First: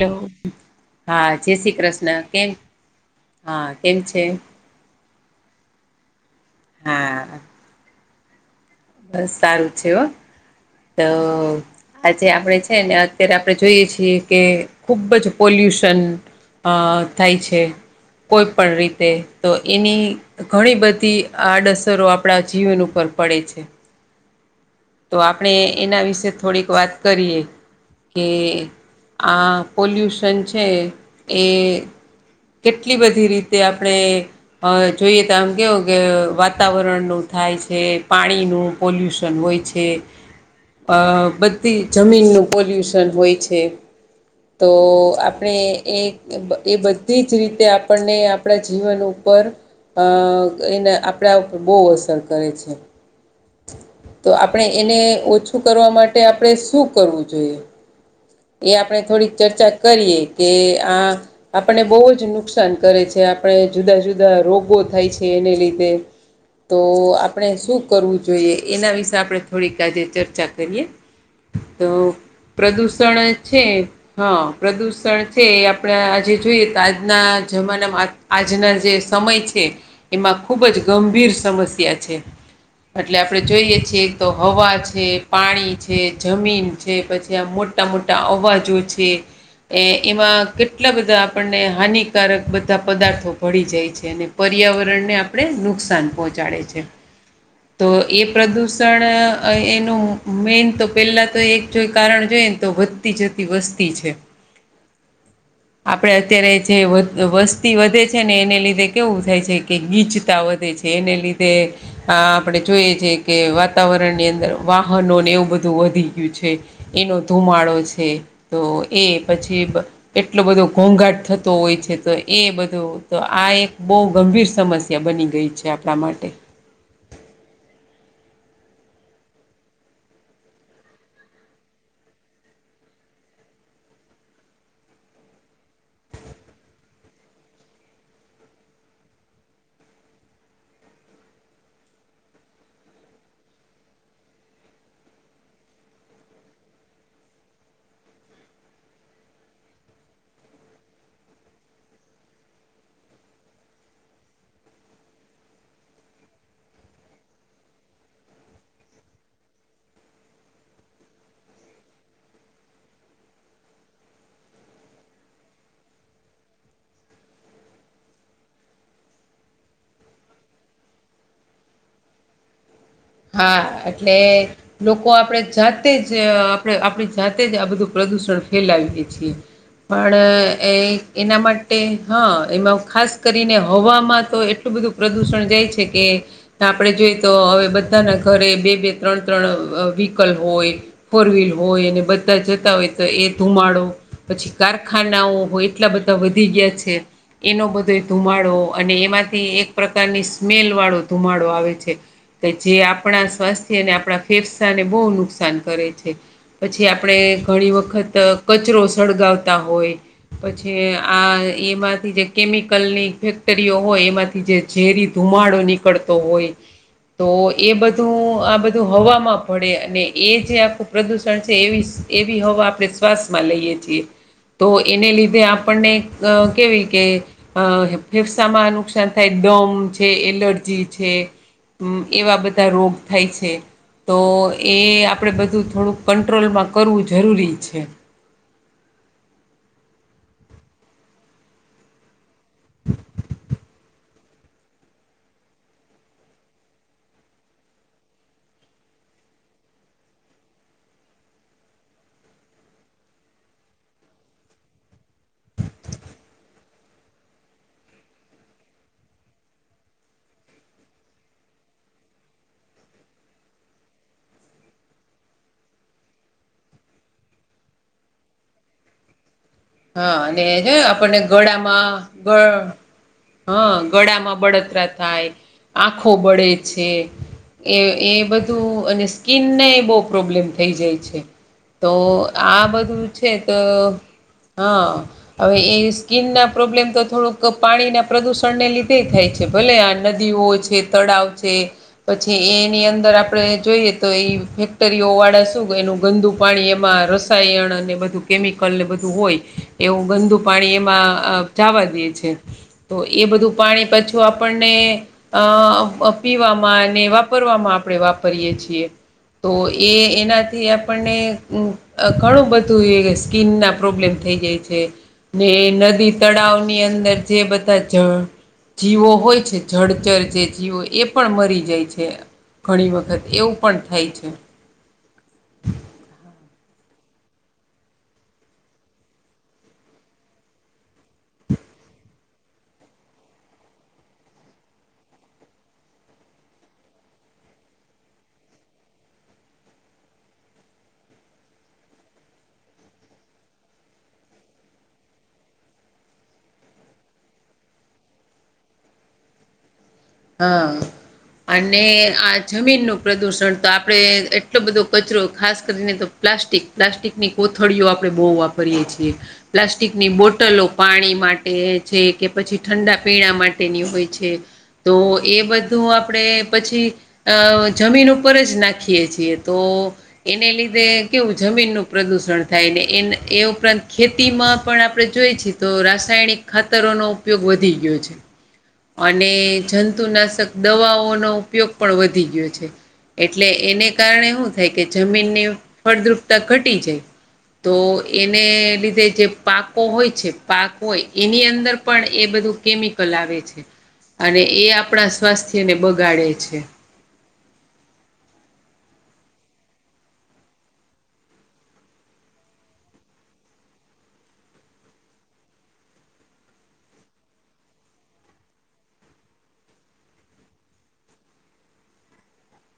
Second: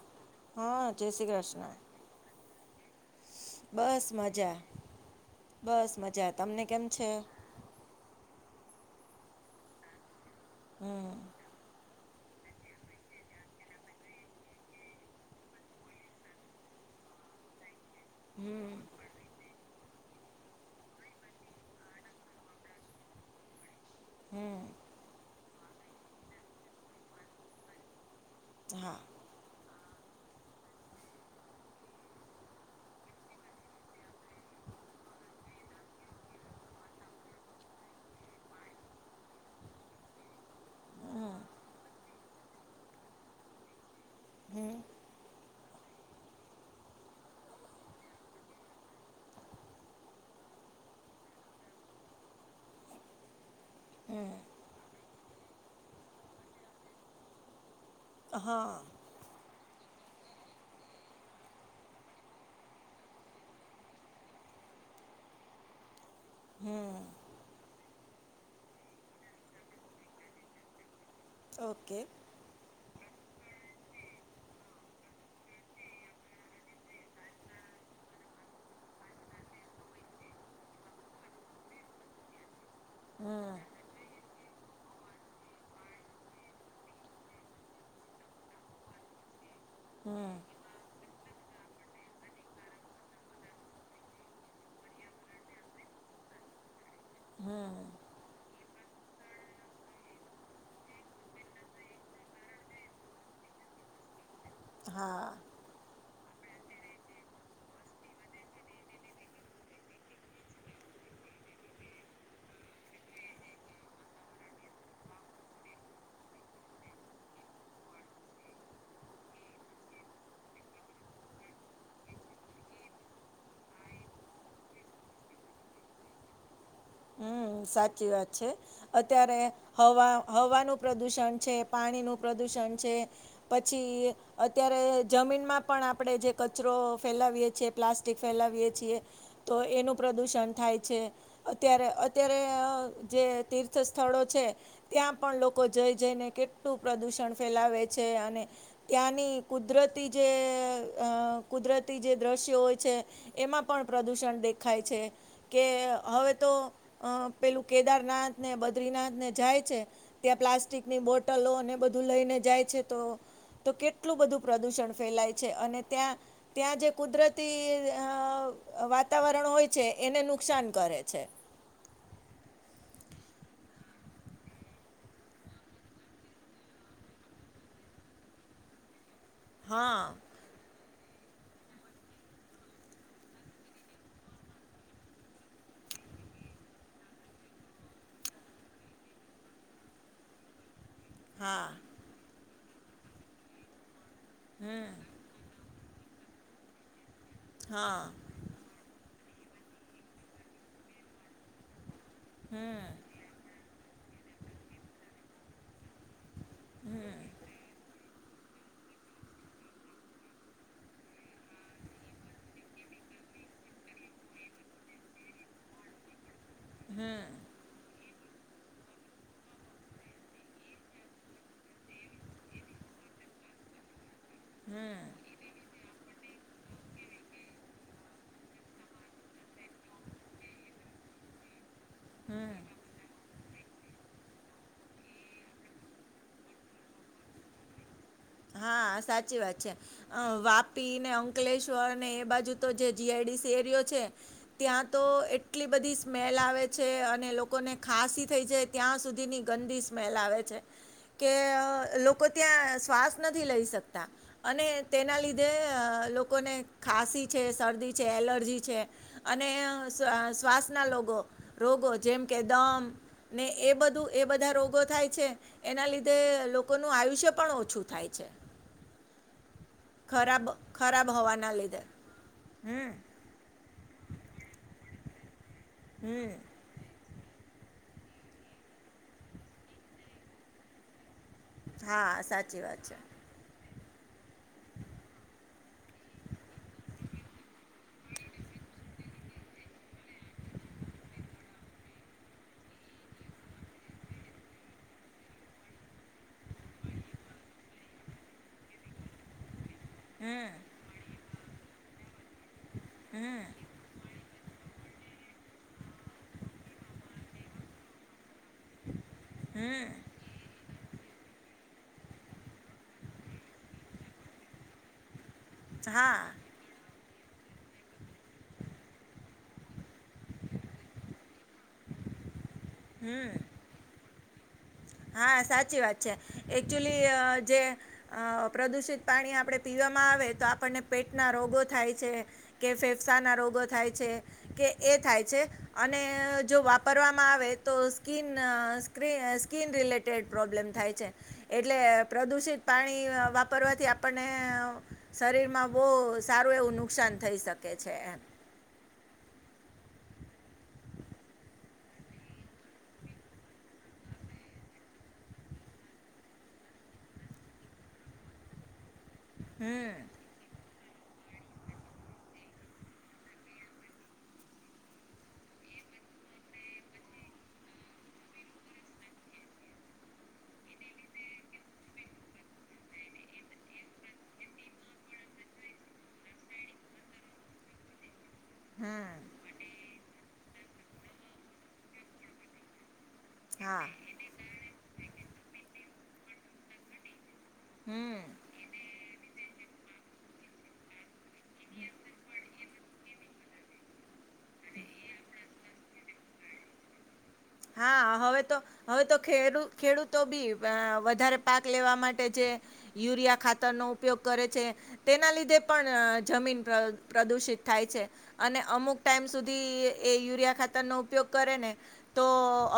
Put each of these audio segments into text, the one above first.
[unintelligible] હા જય શ્રી કૃષ્ણ કેમ હા કેમ બસ છે? મજા બસ મજા તમને કેમ છે? હા બસ સારું છે હો તો આજે આપણે છે ને અત્યારે આપણે જોઈએ છીએ કે ખુબ જ પોલ્યુશન અ થાય છે કોઈ પણ હમ રીતે તો એની ઘણી બધી આડઅસરો આપણા જીવન ઉપર પડે છે. હમ તો આપણે એના વિશે થોડીક વાત કરીએ કે હા આ પોલ્યુશન છે એ કેટલી બધી રીતે આપણે હ જોઈએ તો આમ કેવું કે વાતાવરણનું થાય છે પાણી નું પોલ્યુશન હોય છે. જે બધી જમીનનું પોલ્યુશન હોય છે. તો હમ આપણે એ એ બધી જ રીતે આપણને આપણા જીવન ઉપર એને આપણા ઉપર બહુ અસર કરે છે હમ તો આપણે એને ઓછું કરવા માટે આપણે શું કરવું જોઈએ હા એ આપણે થોડીક ચર્ચા કરીએ કે આ આપને બહુ જ નુકસાન કરે છે આપણે જુદા જુદા રોગો થાય છે એને લીધે તો હમ આપણે શું કરવું જોઈએ એના વિશે આપણે થોડીક આજે ચર્ચા કરીએ તો ઓકે પ્રદૂષણ છે હા પ્રદુષણ છે એ આપણે આજે જોઈએ તો આજના જમાનામાં આજના જે સમય છે એમાં ખૂબ જ ગંભીર સમસ્યા છે. એટલે આપણે હમ જોઈએ છીએ તો હવા છે, પાણી છે, જમીન છે, પછી આ મોટા મોટા અવાજો છે. એ હમ એમાં કેટ લા બધા આપણને હાનિકારક બધા પદાર્થો ભળી જાય છે અને પર્યાવરણને આપણે આપણે નુકસાન પહોંચાડે છે હમ તો એ પ્રદૂ સણ એનું મેન તો પહેલાં તો એક જો કારણ જોઈએ ને તો વધતી જતી વસ્તી છે. હા આપડે અત્યારે જે વસ્તી વધે છે ને એને લીધે કેવું થાય છે કે ગીચતા વધે છે એને લીધે આપણે જોઈએ છેએ કે વા તાવરણની અંદર વાહનોને એવું બધું વધી ગયું છે એનો ધુમાડો છે. તો એ પછી એટલો બધો ઘોંઘાટ થતો હોય છે તો એ બધું તો આ એક બહુ ગંભીર સમ સ્યા બની ગઈ છે આપણા માટે હમ સાચી વાત છે. અત્યારે હવા હવાનું પ્રદુષણ છે, પાણીનું પ્રદુષણ છે, પછી અત્યારે જમીનમાં પણ આપણે જે કચરો ફેલાવીએ છીએ પ્લાસ્ટિક ફેલાવીએ છીએ તો એનું પ્રદૂષણ થાય છે. ત્યારે અત્યારે જે તીર્થ સ્થળો છે. ત્યાં પણ લોકો જઈ જઈને કેટલું પ્રદુષણ ફેલાવે છે અને ત્યાંની કુદરતી જે કુદરતી જે દૃશ્યો હોય છે. એમાં પણ પ્રદૂષણ દેખાય છે કે હવે તો પેલું કેદારનાથને બદ્રીનાથને જાય છે. ત્યાં પ્લાસ્ટિકની બોટલો અને બધું લઈને જાય છે તો તો કેટલું બધું પ્રદુષણ ફેલાય છે અને ત્યાં ત્યાં જે કુદરતી વાતાવરણ હોય છે એને નુકસાન કરે છે [inaudible] હા એટલે લોકો આપણેે જાતે જ આપણે આપણી જાતે જ આ બધું પ્રદુષણ ફેલાવીએ છીએ હા પણ એ એના માટે હા એમાં ખાસ કરીને હવામાં તો એટલું બધું પ્રદૂષણ જાય છે કે આપડે જોઈએ તો હવે બધા બધાના ઘરે બે બે ત્રણ ત્રણ વ્હીકલ હોય ફોર વ્હીલ હા હોય અને બધ જતા હોય તો એ ધુમાડો પછી કારખાનાઓ હોય એટલા બધા વધી ગયા છે એનો બધો એ હા ધુમાડો અને એમાંથી એક પ્રકારની સ્મેલ વાળો ધુમાડો આવે છે કે જે આપણા સ્વાસ્થ્ય અને આપણા ફેફસાને બહુ નુકસાન કરે છે પછી આપણે ઘણી વખત કચરો સળગાવતા હોય પછી આ એમાંથી જે કેમિકલની ફેક્ટરીઓ હોય એમાંથી જે ઝેરી ધુમાડો નીકળતો હોય હમ તો એ બધું આ બધું હવામાં પડે અને એ જે આખું પ્રદૂષણ છે એવી એ બી હવા આપણે શ્વાસમાં લઈએ છીએ તો હમ એને લીધે આપણને અ કેવી કે અ ફેફસામાં નુકસાન થાય દમ છે એલર્જી છે એવા હમ બધા રોગ થાય છે તો એ આપણે બધું થોડુંક કંટ્રોલમાં કરવું જરૂરી છે હા સાચી વાત છે અ વાપી ને અંકલેશ્વર ને એ બાજુ તો જે જીઆઈડીસી એરયો છે ત્યાં તો એટલી બધી સ્મેલ આવે છે અને લોકોને ખંાસી થઈ જાય ત્યાં સુધીની ગંદી સ્મેલ આવે છે કે લોકો ત્યાં સ્વાસ્ નથી લઈ શકતા અને તેના લીધે લોકોને ખાંસી છે શરદી છે એલર્જી છે અને શ્વાસના રગો રોગો જેમ કે દમ ને એ બધું એ બધા રોગો થાય છે એના લીધે લોકોનું આયુ પણ ઓછું છે થાય છે હા ખરાબ અને છે ખરાબ આપણને હવાના લીધે ગળામાં ગળ હમ હા ગળામાં બળતરા થાય આંખો હમ બળે છે એ એ બધું અને સ્કીિનને બહુ પ્રોબ્લેમ થઈ જાય છે તો હા સાચી આ વાત બધું છે તો હા હવે એ સ્કીિન ના પ્રોબ્લેમ તો થોડુંક પાણીના પ્રદુષણને લીધે થાય છે ભલે આ નદીઓ જ છે તળાવ છે પછી એની અંદર આપડે જોઈએ તો એ ફેક્ટરીઓ વાળા શું કે એનું ગંદુક પાણી એમાં રસાયણ અને બધું કેમિકલને બધું હોય એવું ગંદુ હમ પાણી એમાં જવા દે છે તો એ હમ બધું પાણી પછી જો આપણને અ પીવામાં અને વાપરવામાં આપણે વાપરીયએ છીએ તો હમ એ એનાથી આપણને ઘણું બધું એ સ્કીનના પ્રોબ્લેમ થઈ જાય છે ને નદી હા તળાવ ની અંદર જે બધા જ જીવો હોય છે જળચર જે જીવો એ પણ મરી જાય છે ઘણી વખત હમ એવું પણ થાય છે હા સાચી વાત છે એકક્ચુલી જે અ પ્રદુષિત પાણી આપણે પીવામાં આવે તો આપણને પેટના રોગો થાય છે કે ફેફસા ના રોગો થાય છે કે એ થાય છે અને જો વાપરવામાં આવે તો સ્કીન સ્ સ્કીન રિલેટેડ પ્રોબ્લેમ થાય છે એટલે પ્રદુષિત પાણી વાપરવાથી આપણને શરીરમાં બહુ સારું એવું નુકસાન થઈ શકે છે એમ હા અને આ જમીનનું પ્રદુષણ તો આપણેે એટલો બધો કચરો ખાસ કરીને તો પ્લાસ્ટિક, પ્લાસ્ટિકની કોથળીઓ આપણે બહુ વાપરીએ છીએ, હમ પ્લાસ્ટિકની બોટલો પાણી માટે છે કે પછી ઠંડા પીણા માટેની હોય છે તો એ બધું આપણેે પછી અ જમીન ઉપર જ નાખીએ છીએ તો એને લીધે કેવું જમીન નું પ્રદુષણ થાયને એ એ ઉપરાંત ખેતીમાં પણ આપણે જોઈ છે તો રાસાયણિક ખાતરોનો ઉપયોગ વધી ગ્યૌ છે [inaudible] અને જંતુનાશક દવાઓનો ઉપયોગ પણ વધી ગયો છે એટલે હા એને કારણે એવું થાય કે જમીનની ફળદ્રુપતા ઘટી જાય તો હમ એને લીધે જે પાકો હોય છે પાક હોય એની અંદર પણ એ બધું કેમિકલ આવે છે અને એ આપણા સ્વાસ્થ્યને બગાડે છે હા, હવે તો હવે તો ખેડ ખેડૂતો બી વધારે પાક લેવા માટે જે યુરિયા ખાતરનો ઉપયોગ કરે છે તેના લીધે પણ જમીન પ્ર પ્રદુષિત થાય છે અને અમુક ટાઈમ સુધી એ યુરિયા ખાતરનો ઉપયોગ કરે ને તો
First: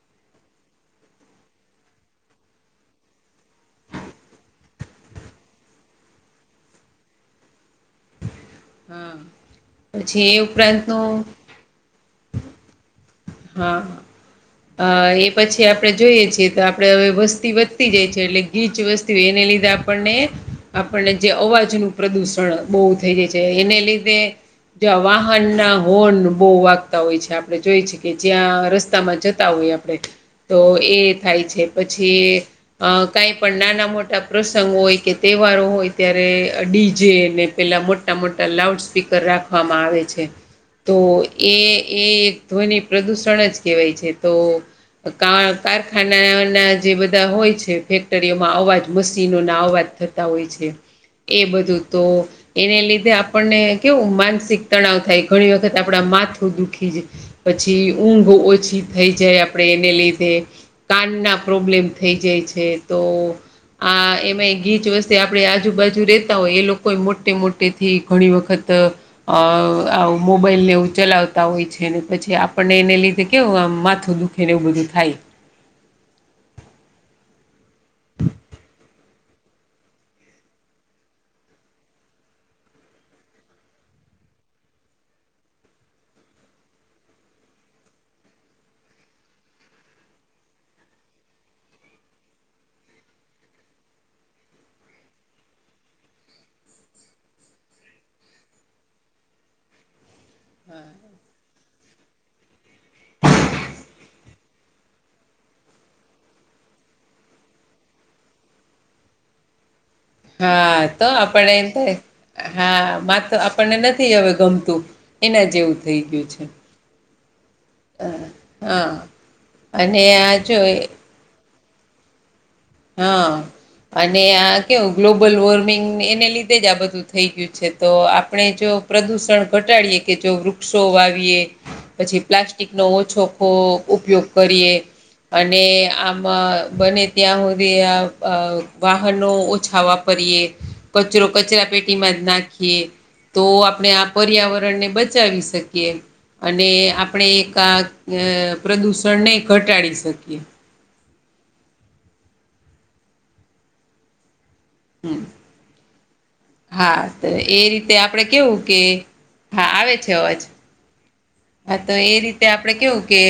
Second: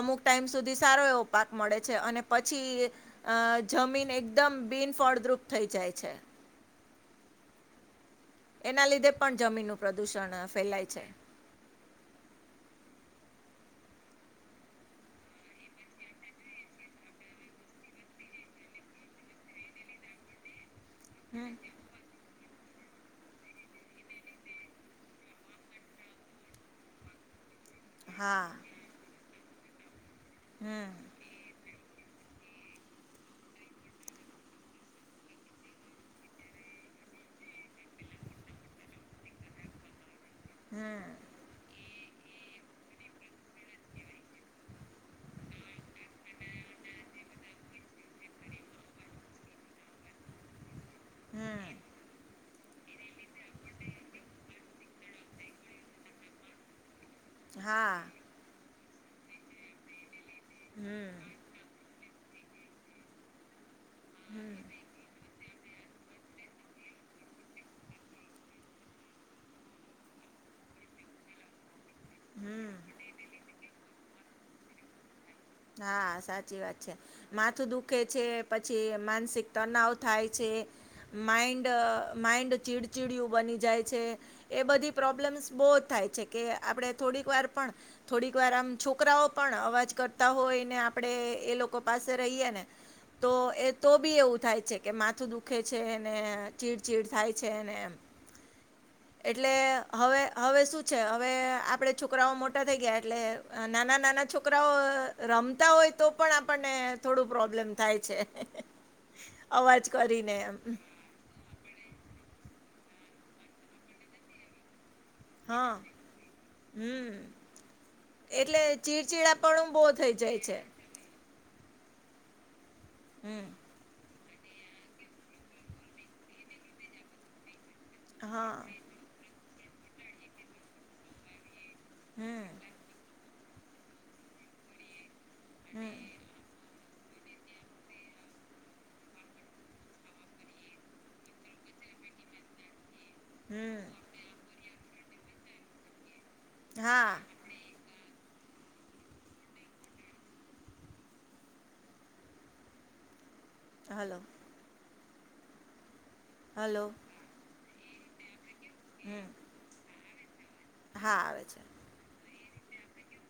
અમુક ટાઈમ સુધી સારો એવો પાક મળે છે અને પછી અ જમીન એકદમ બિનફળદ્રુપ થઈ જાય છે એના લીધે હા. પણ જમીનનું પછી પ્રદૂષણ એ ફેલાય છે ઉપરાંતનું હા અ એ પછી આપડે જોઈએ છીએ તો આપડે હવે વસ્તી વધતી જાય છે એટલે ગીચ વસ્તી એને લીધે આપણને, આપણને જે હમ અવાજનું પ્રદૂષણ બહુ થઈ જાય છે એને લીધે વાહન ના હોર્ન બહુ વાગતા હોય છે આપડે જોઈ છે કે હા જ્યાં રસ્તામાં જતા હોય આપણે તો હમ એ થાય છે પછી અ કાઈ પણ નાના મોટા પ્રસંગ હોય કે તહેવારો હોય ત્યારે ડીજે ને પેલા મોટા મોટા લાઉડ સ્પીકર રાખવામાં આવે છે હમ તો એ, એ એક ધ્વનિ પ્રદૂષણ જ કહેવાય છે તો કાર કારખાના ના જે બધા હોય છે, ફેક્ટરીઓમાં અવાજ મશીનો ના અવાજ ને તા હોય છે એ બધું હમ તો એને લીધે આપણને કેવું માનસિક તણાવ થાય ઘણી વખત આપડા માથું દુખી જે પછી હા ઊંઘ ઓછી થઈ જાય આપડે એને લીધે હમ કાનના પ્રોબ્લેમ થઈ જાય છે તો આ એમાં ગીચ વસ્તી આ આપણે આજુબાજુ રેતા હોય એ લોકોએ મોટે મોટે થી ઘણી વખત અ આવું મોબાઈલને એવું ચલાવતા હોય છેને પછી આપણને એને હમ લીધે કેવું આમ માથું દુખે ને એવું બધું થાય હા, સાચી વાત છે માથું દુખે છે પછી માનસિક તનાવ થાય છે માઇન્ડ માઇન્ડ ચીડચિડિયું બની જાય છે એ બધી પ્રોબ્લેમ્સ બો જ થાય છે કે આપણે થોડીક વાર પણ થોડીક વાર આમ છોકરાઓ પણ અવાજ કર તા હોયને આપડે એ લોકો પાસે રહીએ ને તો એ તો બી એવું થાય છે કે માથું દુખે છે ને ચીડ ચીડ થાય છે ને એમ એટલે હવે હવે શું છે હવે આપડે છોકરાઓ મોટા થઈ ગ્યા એટલે નાના નાના છોકરાઓ રમતા હોય તો પણ આપણને થોડું પ્રોબ્લેમ થાય છે અવાજ કરીને એમ. હા તો આપણે એમ થાય હા મા તો આપણને નથી હવે ગમતું એના જેવું થઈ ગ્યું છે. હમ્મ એટલે હા ચીરચીડા પણું બો અને થઇ આ જાય છે. જો હા હમ અને આ કેવું ગ્લોબલ વોર્મિંગ એને લીધે જ આ બધું થઈ ગ્યું છે તો આપણે હા જો પ્રદુષણ ઘટાડીએ કે જો વૃક્ષો વાવીએ પછી હમ પ્લાસ્ટિક નો ઓછો ખો ઉપયોગ કરીએ. અને હમ આમાં બને ત્યાં હું દી આ અ વાહનો ઓછા વાપરીએ કચરો કચરા પેટીમાં જ નાખીએ. તો આપણે આ હમ પર્યાવરણને બચાવી શકીએ અને હા આપણે એક આ પ્રદૂષણને ઘટાડી શકીએ. હલો. હમ્મ હલો હા તો એ રીતે આપડે કેવું કે હમ હા આવે છે અવાજ. હા આવે છે તો એ રીતે આપડે કેવું કે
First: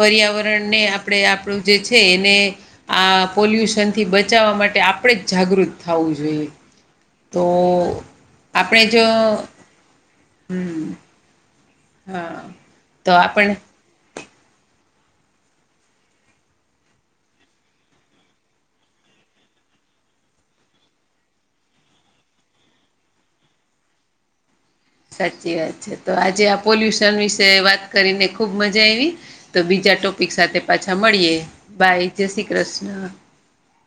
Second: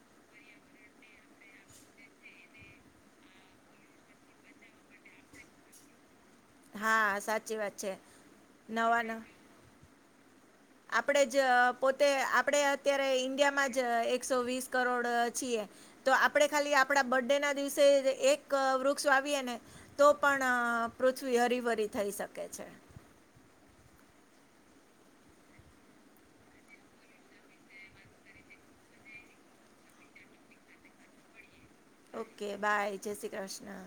પર્યાવરણને આપણે આપણું જે છે એને આ પોલ્યુશન થી બચાવવા માટે આપણે જ જાગૃત થવું જોઈએ હા તો સાચી વાત છે આપણેે જો નવાના હમ્મ આપણે જ પોતે આપણેે અત્યારે તો આપણે ઈન્ડિયામાં જ એકસો વીસ કરોડ છીએ તો આપણે ખાલી આપણા બર્થ ડે ના દિવસે એક વૃક્ષ વાવીએે ને તો પણ પૃથ્વી હરીભરી થઈ શકે છે સાચી વાત છે તો આજે આ પોલ્યુશન વિશે વાત કરીને ખુબ મજા આવી તો બીજા ટોપિક સાથે પાછા મળીએ બાય જય શ્રી ઓકે બાય કૃષ્ણ જય શ્રી કૃષ્ણ